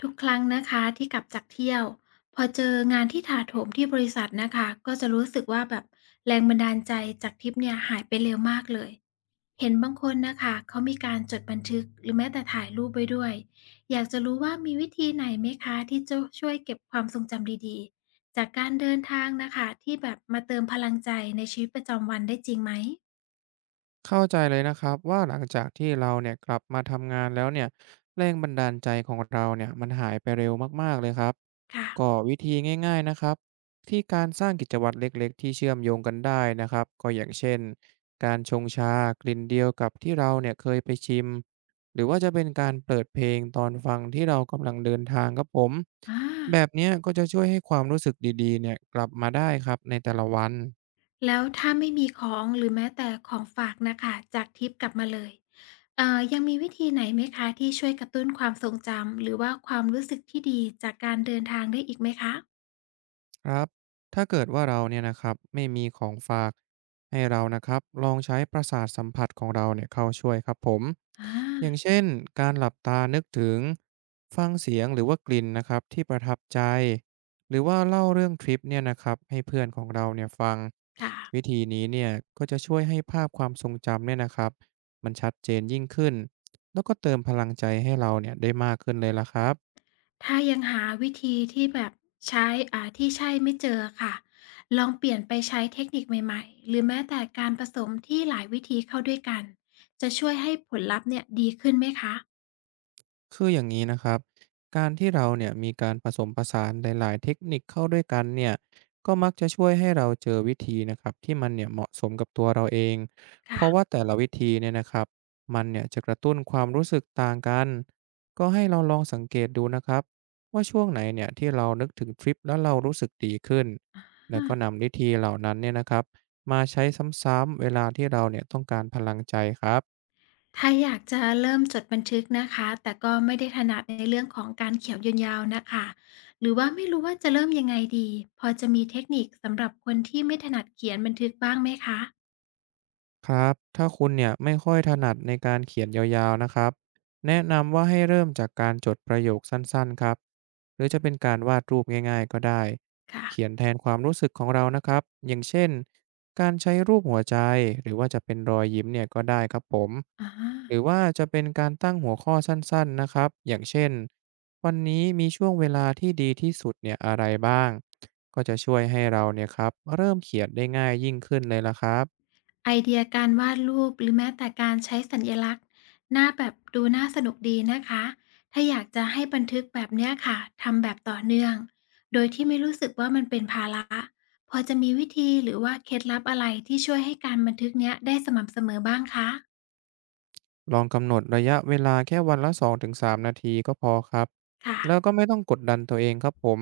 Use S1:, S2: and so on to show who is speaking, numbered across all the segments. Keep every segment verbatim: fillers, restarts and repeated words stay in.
S1: ทุกครั้งนะคะที่กลับจากเที่ยวพอเจองานที่ถาโถมที่บริษัทนะคะก็จะรู้สึกว่าแบบแรงบันดาลใจจากทริปเนี่ยหายไปเร็วมากเลยเห็นบางคนนะคะเขามีการจดบันทึกหรือแม้แต่ถ่ายรูปไว้ด้วยอยากจะรู้ว่ามีวิธีไหนไหมคะที่จะช่วยเก็บความทรงจำดีๆจากการเดินทางนะคะที่แบบมาเติมพลังใจในชีวิตประจำวันได้จริงไหม
S2: เข้าใจเลยนะครับว่าหลังจากที่เราเนี่ยกลับมาทำงานแล้วเนี่ยแรงบันดาลใจของเราเนี่ยมันหายไปเร็วมากๆเลยครับ
S1: ค่ะ
S2: ก็วิธีง่ายๆนะครับที่การสร้างกิจวัตรเล็กๆที่เชื่อมโยงกันได้นะครับก็อย่างเช่นการชงชากลิ่นเดียวกับที่เราเนี่ยเคยไปชิมหรือว่าจะเป็นการเปิดเพลงตอนฟังที่เรากำลังเดินทางครับผม
S1: อ่
S2: แบบ
S1: า
S2: เนี้ยก็จะช่วยให้ความรู้สึกดีๆเนี่ยกลับมาได้ครับในแต่ละวัน
S1: แล้วถ้าไม่มีของหรือแม้แต่ของฝากนะค่ะจากทริปกลับมาเลยเอ่อ ยังมีวิธีไหนไหมคะที่ช่วยกระตุ้นความทรงจำหรือว่าความรู้สึกที่ดีจากการเดินทางได้อีกไหมคะ
S2: ครับถ้าเกิดว่าเราเนี่ยนะครับไม่มีของฝากให้เรานะครับลองใช้ประสาทสัมผัสของเราเนี่ยเข้าช่วยครับผม
S1: อา
S2: อย่างเช่นการหลับตานึกถึงฟังเสียงหรือว่ากลิ่นนะครับที่ประทับใจหรือว่าเล่าเรื่องทริปเนี่ยนะครับให้เพื่อนของเราเนี่ยฟัง
S1: ค่ะ
S2: วิธีนี้เนี่ยก็จะช่วยให้ภาพความทรงจำเนี่ยนะครับมันชัดเจนยิ่งขึ้นแล้วก็เติมพลังใจให้เราเนี่ยได้มากขึ้นเลยละครับ
S1: ถ้ายังหาวิธีที่แบบใช้อ่าที่ใช่ไม่เจออะค่ะลองเปลี่ยนไปใช้เทคนิคใหม่ๆหรือแม้แต่การผสมที่หลายวิธีเข้าด้วยกันจะช่วยให้ผลลัพธ์เนี่ยดีขึ้นไหมคะ
S2: คืออย่างนี้นะครับการที่เราเนี่ยมีการผสมผสานหลายๆเทคนิคเข้าด้วยกันเนี่ยก็มักจะช่วยให้เราเจอวิธีนะครับที่มันเนี่ยเหมาะสมกับตัวเราเองเพราะ
S1: ค่ะ
S2: ว่าแต่ละวิธีเนี่ยนะครับมันเนี่ยจะกระตุ้นความรู้สึกต่างกันก็ให้เราลองสังเกตดูนะครับว่าช่วงไหนเนี่ยที่เรานึกถึงทริปแล้วเรารู้สึกดีขึ้นแล้วก็นำวิธีเหล่านั้นเนี่ยนะครับมาใช้ซ้ำๆเวลาที่เราเนี่ยต้องการพลังใจครับ
S1: ถ้าอยากจะเริ่มจดบันทึกนะคะ แต่ก็ไม่ได้ถนัดในเรื่องของการเขียวยาวๆนะคะ หรือว่าไม่รู้ว่าจะเริ่มยังไงดี พอจะมีเทคนิคสำหรับคนที่ไม่ถนัดเขียนบันทึกบ้างไหมคะ
S2: ครับ ถ้าคุณเนี่ยไม่ค่อยถนัดในการเขียนยาวๆนะครับ แนะนำว่าให้เริ่มจากการจดประโยคสั้นๆครับ หรือจะเป็นการวาดรูปง่ายๆก็ได้
S1: ค่ะ
S2: เขียนแทนความรู้สึกของเรานะครับ อย่างเช่นการใช้รูปหัวใจ หรือว่าจะเป็นรอยยิ้มเนี่ยก็ได้ครับผม
S1: อะฮะ
S2: หรือว่าจะเป็นการตั้งหัวข้อสั้นๆนะครับ อย่างเช่นวันนี้มีช่วงเวลาที่ดีที่สุดเนี่ยอะไรบ้างก็จะช่วยให้เราเนี่ยครับเริ่มเขียนได้ง่ายยิ่งขึ้นเลยละครับ
S1: ไอเดียการวาดรูปหรือแม้แต่การใช้สัญลักษณ์หน้าแบบดูน่าสนุกดีนะคะถ้าอยากจะให้บันทึกแบบเนี้ยค่ะทำแบบต่อเนื่องโดยที่ไม่รู้สึกว่ามันเป็นภาระพอจะมีวิธีหรือว่าเคล็ดลับอะไรที่ช่วยให้การบันทึกเนี้ยได้สม่ำเสมอบ้างคะ
S2: ลองกำหนดระยะเวลาแค่วันละสองถึงสามนาทีก็พอครับ
S1: ค่ะ
S2: แล้วก็ไม่ต้องกดดันตัวเองครับผม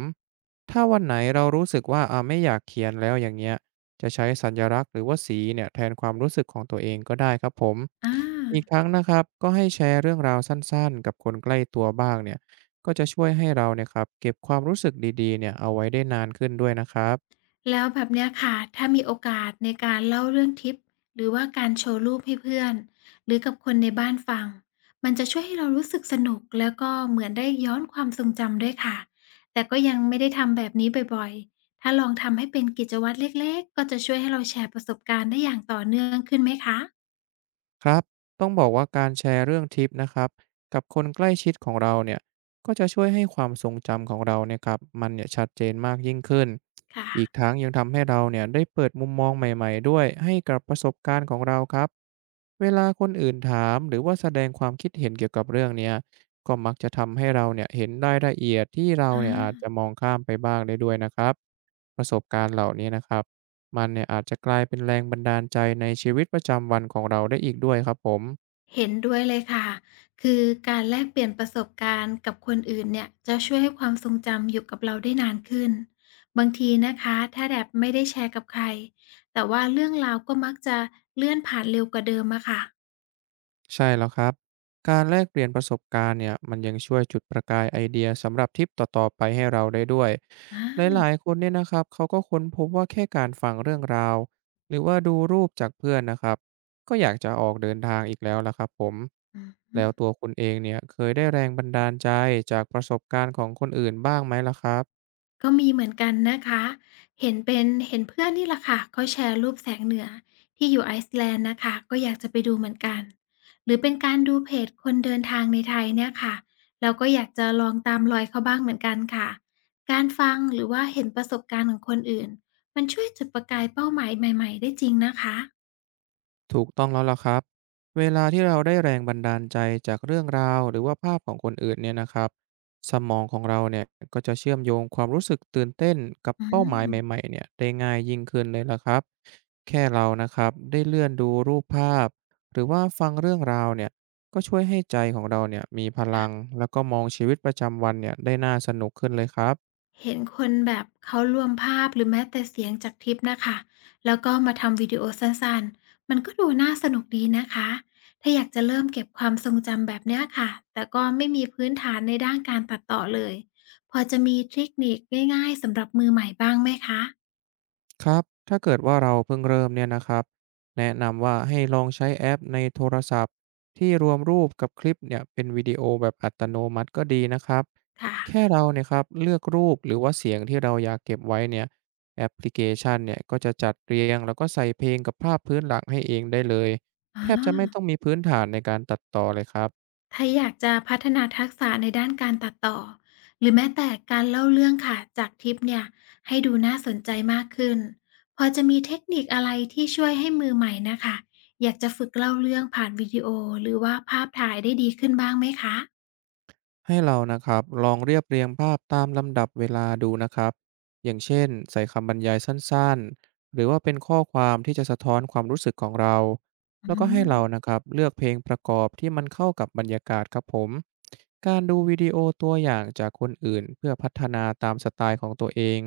S2: ถ้าวันไหนเรารู้สึกว่าอ่าไม่อยากเขียนแล้วอย่างเงี้ยจะใช้สัญลักษณ์หรือว่าสีเนี่ยแทนความรู้สึกของตัวเองก็ได้ครับผม
S1: อา
S2: อีกทั้งนะครับก็ให้แชร์เรื่องราวสั้นๆกับคนใกล้ตัวบ้างเนี่ยก็จะช่วยให้เราเนี่ยครับเก็บความรู้สึกดีๆเนี่ยเอาไว้ได้นานขึ้นด้วยนะครับ
S1: แล้วแบบเนี้ยค่ะถ้ามีโอกาสในการเล่าเรื่องทริปหรือว่าการโชว์รูปให้เพื่อนหรือกับคนในบ้านฟังมันจะช่วยให้เรารู้สึกสนุกแล้วก็เหมือนได้ย้อนความทรงจำด้วยค่ะแต่ก็ยังไม่ได้ทำแบบนี้บ่อยๆถ้าลองทำให้เป็นกิจวัตรเล็กๆก็จะช่วยให้เราแชร์ประสบการณ์ได้อย่างต่อเนื่องขึ้นไหมคะ
S2: ครับต้องบอกว่าการแชร์เรื่องทริปนะครับกับคนใกล้ชิดของเราเนี่ยก็จะช่วยให้ความทรงจำของเราเนี่ยครับมันเนี่ยชัดเจนมากยิ่งขึ้น อีก
S1: ค่ะ
S2: ทั้งยังทำให้เราเนี่ยได้เปิดมุมมองใหม่ๆด้วยให้กับประสบการณ์ของเราครับเวลาคนอื่นถามหรือว่าแสดงความคิดเห็นเกี่ยวกับเรื่องเนี้ยก็มักจะทำให้เราเนี่ยเห็นรายละเอียดที่เรา
S1: อ
S2: เนี่ยอาจ
S1: า
S2: จะมองข้ามไปบ้างได้ด้วยนะครับประสบการณ์เหล่านี้นะครับ มันเนี่ยอาจจะกลายเป็นแรงบันดาลใจในชีวิตประจำวันของเราได้อีกด้วยครับผม
S1: เห็นด้วยเลยค่ะ คือการแลกเปลี่ยนประสบการณ์กับคนอื่นเนี่ยจะช่วยให้ความทรงจำอยู่กับเราได้นานขึ้น บางทีนะคะถ้าแบบไม่ได้แชร์กับใครแต่ว่าเรื่องราวก็มักจะเลื่อนผ่านเร็วกว่าเดิมอะค่ะ
S2: ใช่แล้วครับการแลกเปลี่ยนประสบการณ์เนี่ยมันยังช่วยจุดประกายไอเดียสำหรับทริปต่อๆไปให้เราได้ด้วยห
S1: อา
S2: ลายๆคนเนี่ยนะครับเขาก็ค้นพบว่าแค่การฟังเรื่องราวหรือว่าดูรูปจากเพื่อนนะครับก็อยากจะออกเดินทางอีกแล้วละครับผม
S1: อื
S2: แล้ว
S1: ม
S2: ตัวคุณเองเนี่ยเคยได้แรงบันดาลใจจากประสบการณ์ของคนอื่นบ้างไหมล่ะครับ
S1: ก็มีเหมือนกันนะคะเห็นเป็นเห็นเพื่อนนี่แหละค่ะเขาแชร์รูปแสงเหนือที่อยู่ไอซ์แลนด์นะคะก็อยากจะไปดูเหมือนกันหรือเป็นการดูเพจคนเดินทางในไทยเนี่ยค่ะเราก็อยากจะลองตามรอยเขาบ้างเหมือนกันค่ะการฟังหรือว่าเห็นประสบการณ์ของคนอื่นมันช่วยจุดประกายเป้าหมายใหม่ๆได้จริงนะคะ
S2: ถูกต้องแล้วล่ะครับเวลาที่เราได้แรงบันดาลใจจากเรื่องราวหรือว่าภาพของคนอื่นเนี่ยนะครับสมองของเราเนี่ยก็จะเชื่อมโยงความรู้สึกตื่นเต้นกับ
S1: อื
S2: เป้าหมายใหม่
S1: ม
S2: ๆเนี่ยได้ง่ายยิ่งขึ้นเลยล่ะครับแค่เรานะครับได้เลื่อนดูรูปภาพหรือว่าฟังเรื่องราวเนี่ยก็ช่วยให้ใจของเราเนี่ยมีพลังแล้วก็มองชีวิตประจำวันเนี่ยได้น่าสนุกขึ้นเลยครับ
S1: เห็นคนแบบเขารวมภาพหรือแม้แต่เสียงจากทริปนะคะแล้วก็มาทำวิดีโอสั้นๆมันก็ดูน่าสนุกดีนะคะถ้าอยากจะเริ่มเก็บความทรงจำแบบเนี้ยค่ะแต่ก็ไม่มีพื้นฐานในด้านการตัดต่อเลยพอจะมีเทคนิคง่ายๆสำหรับมือใหม่บ้างไหมคะ
S2: ครับถ้าเกิดว่าเราเพิ่งเริ่มเนี่ยนะครับแนะนำว่าให้ลองใช้แอปในโทรศัพท์ที่รวมรูปกับคลิปเนี่ยเป็นวิดีโอแบบอัตโนมัติก็ดีนะครับ
S1: ค่ะ
S2: แค่เราเนี่ยครับเลือกรูปหรือว่าเสียงที่เราอยากเก็บไว้เนี่ยแอปพลิเคชันเนี่ยก็จะจัดเรียงแล้วก็ใส่เพลงกับภาพพื้นหลังให้เองได้เลย
S1: อ๋
S2: แทบจะไม่
S1: อ
S2: ต้องมีพื้นฐานในการตัดต่อเลยครับ
S1: ถ้าอยากจะพัฒนาทักษะในด้านการตัดต่อหรือแม้แต่การเล่าเรื่องค่ะจากทิปเนี่ยให้ดูน่าสนใจมากขึ้นพอจะมีเทคนิคอะไรที่ช่วยให้มือใหม่นะคะอยากจะฝึกเล่าเรื่องผ่านวิดีโอหรือว่าภาพถ่ายได้ดีขึ้นบ้างไหมคะ
S2: ให้เรานะครับลองเรียบเรียงภาพตามลำดับเวลาดูนะครับอย่างเช่นใส่คำบรรยายสั้นๆหรือว่าเป็นข้อความที่จะสะท้อนความรู้สึกของเรา
S1: อื
S2: แล้วก็ให้เรา
S1: ม
S2: นะครับเลือกเพลงประกอบที่มันเข้ากับบรรยากาศครับผมการดูวิดีโอตัวอย่างจากคนอื่นเพื่อพัฒนาตามสไตล์ของตัวเอง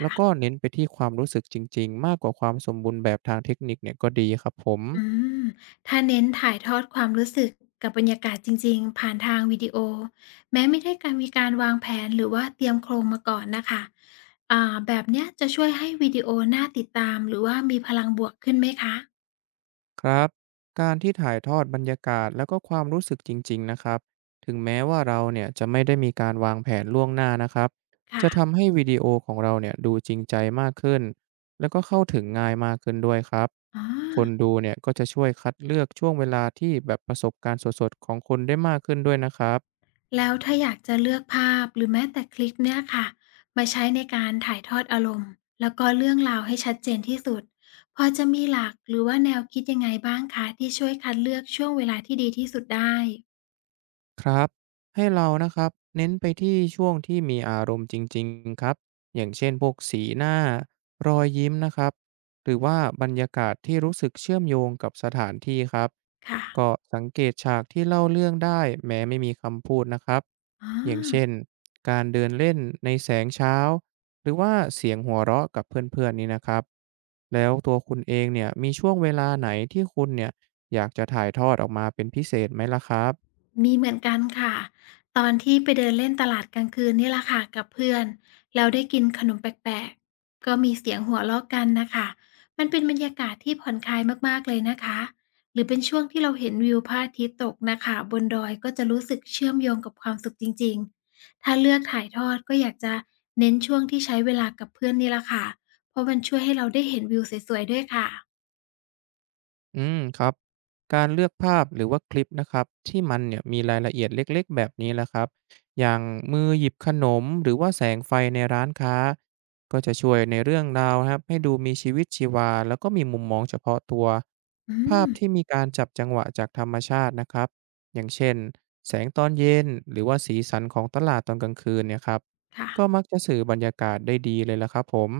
S2: แล้วก็
S1: ่ะ
S2: เน้นไปที่ความรู้สึกจริงๆมากกว่าความสมบูรณ์แบบทางเทคนิคเนี่ยก็ดีครับผม
S1: อืมถ้าเน้นถ่ายทอดความรู้สึกกับบรรยากาศจริงๆผ่านทางวิดีโอแม้ไม่ได้การมีการวางแผนหรือว่าเตรียมโครงมาก่อนนะคะอ่าแบบเนี้ยจะช่วยให้วิดีโอน่าติดตามหรือว่ามีพลังบวกขึ้นไหมคะ
S2: ครับการที่ถ่ายทอดบรรยากาศแล้วก็ความรู้สึกจริงๆนะครับถึงแม้ว่าเราเนี่ยจะไม่ได้มีการวางแผนล่วงหน้านะครับจะ
S1: ค่ะ
S2: ทำให้วิดีโอของเราเนี่ยดูจริงใจมากขึ้นแล้วก็เข้าถึงง่ายมากขึ้นด้วยครับ
S1: อ๋อ
S2: คนดูเนี่ยก็จะช่วยคัดเลือกช่วงเวลาที่แบบประสบการณ์สดๆของคนได้มากขึ้นด้วยนะครับ
S1: แล้วถ้าอยากจะเลือกภาพหรือแม้แต่คลิปเนี่ยค่ะมาใช้ในการถ่ายทอดอารมณ์แล้วก็เรื่องราวให้ชัดเจนที่สุดพอจะมีหลักหรือว่าแนวคิดยังไงบ้างคะที่ช่วยคัดเลือกช่วงเวลาที่ดีที่สุดได้
S2: ครับให้เรานะครับเน้นไปที่ช่วงที่มีอารมณ์จริงๆครับอย่างเช่นพวกสีหน้ารอยยิ้มนะครับหรือว่าบรรยากาศที่รู้สึกเชื่อมโยงกับสถานที่ครับ
S1: ค่ะ
S2: ก็สังเกตฉากที่เล่าเรื่องได้แม้ไม่มีคำพูดนะครับ
S1: อา
S2: อย่างเช่นการเดินเล่นในแสงเช้า หรือว่าเสียงหัวเราะกับเพื่อนๆนี่นะครับแล้วตัวคุณเองเนี่ยมีช่วงเวลาไหนที่คุณเนี่ยอยากจะถ่ายทอดออกมาเป็นพิเศษไหมล่ะครับ
S1: มีเหมือนกันค่ะตอนที่ไปเดินเล่นตลาดกลางคืนนี่แหละค่ะกับเพื่อนแล้วได้กินขนมแปลกๆก็มีเสียงหัวเราะกันน่ะค่ะมันเป็นบรรยากาศที่ผ่อนคลายมากๆเลยนะคะหรือเป็นช่วงที่เราเห็นวิวพระอาทิตย์ตกน่ะค่ะบนดอยก็จะรู้สึกเชื่อมโยงกับความสุขจริงๆถ้าเลือกถ่ายทอดก็อยากจะเน้นช่วงที่ใช้เวลากับเพื่อนนี่แหละค่ะเพราะมันช่วยให้เราได้เห็นวิวสวยๆด้วยค่ะ
S2: อืมครับการเลือกภาพหรือว่าคลิปนะครับที่มันเนี่ยมีรายละเอียดเล็กๆแบบนี้แหละครับอย่างมือหยิบขนมหรือว่าแสงไฟในร้านค้าก็จะช่วยในเรื่องราวนะครับให้ดูมีชีวิตชีวาแล้วก็มีมุมมองเฉพาะตัว
S1: อื
S2: ภาพที่
S1: ม
S2: มีการจับจังหวะจากธรรมชาตินะครับอย่างเช่นแสงตอนเย็นหรือว่าสีสันของตลาดตอนกลางคืนเนี่ยครับ
S1: ค่ะ
S2: ก็มักจะสื่อบรรยากาศได้ดีเลยล่ะครับผม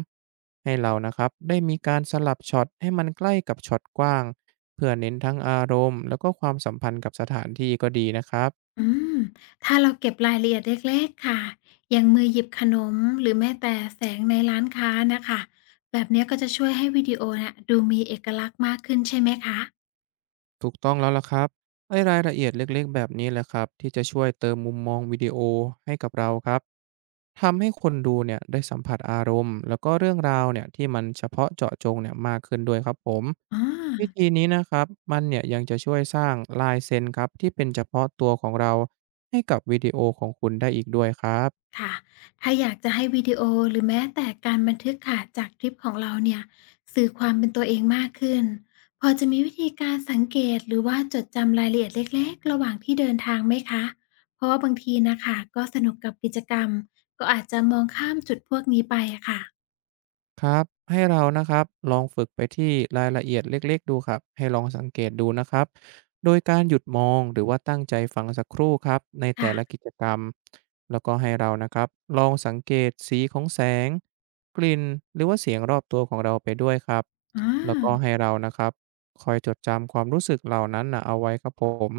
S2: ให้เรานะครับได้มีการสลับช็อตให้มันใกล้กับช็อตกว้างเพื่อเน้นทั้งอารมณ์แล้วก็ความสัมพันธ์กับสถานที่ก็ดีนะครับ
S1: อืมถ้าเราเก็บรายละเอียดเล็กๆค่ะอย่างมือหยิบขนมหรือแม้แต่แสงในร้านค้านะคะแบบเนี้ยก็จะช่วยให้วิดีโอน่ะดูมีเอกลักษณ์มากขึ้นใช่ไหมคะ
S2: ถูกต้องแล้วล่ะครับไอ้รายละเอียดเล็กๆแบบนี้แหละครับที่จะช่วยเติมมุมมองวิดีโอให้กับเราครับทำให้คนดูเนี่ยได้สัมผัสอารมณ์แล้วก็เรื่องราวเนี่ยที่มันเฉพาะเจาะจงเนี่ยมากขึ้นด้วยครับผม
S1: อา
S2: วิธีนี้นะครับมันเนี่ยยังจะช่วยสร้างลายเซ็นครับที่เป็นเฉพาะตัวของเราให้กับวิดีโอของคุณได้อีกด้วยครับ
S1: ค่ะถ้าอยากจะให้วิดีโอหรือแม้แต่การบันทึกค่ะจากทริปของเราเนี่ยสื่อความเป็นตัวเองมากขึ้นพอจะมีวิธีการสังเกตหรือว่าจดจำรายละเอียดเล็กๆระหว่างที่เดินทางไหมคะเพราะว่าบางทีนะคะก็สนุกกับกิจกรรมก็อาจจะมองข้ามจุดพวกนี้ไปอะค่ะ
S2: ครับให้เรานะครับลองฝึกไปที่รายละเอียดเล็กๆดูครับให้ลองสังเกตดูนะครับโดยการหยุดมองหรือว่าตั้งใจฟังสักครู่ครับในแต่ละ
S1: ค่ะ
S2: กิจกรรมแล้วก็ให้เรานะครับลองสังเกตสีของแสงกลิ่นหรือว่าเสียงรอบตัวของเราไปด้วยครับ
S1: อา
S2: แล้วก็ให้เรานะครับคอยจดจำความรู้สึกเหล่านั้นนะเอาไว้ครับผม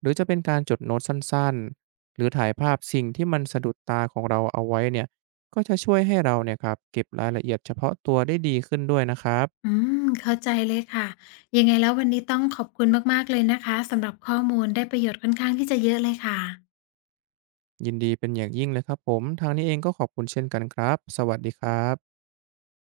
S2: หรือจะเป็นการจดโน้ตสั้นๆหรือถ่ายภาพสิ่งที่มันสะดุดตาของเราเอาไว้เนี่ย ก็จะช่วยให้เราเนี่ยครับเก็บรายละเอียดเฉพาะตัวได้ดีขึ้นด้วยนะครับ
S1: อืม เข้าใจเลยค่ะ ยังไงแล้ววันนี้ต้องขอบคุณมากๆเลยนะคะสำหรับข้อมูลได้ประโยชน์ค่อนข้างที่จะเยอะเลยค่ะ
S2: ยินดีเป็นอย่างยิ่งเลยครับผมทางนี้เองก็ขอบคุณเช่นกันครับสวัสดีครับ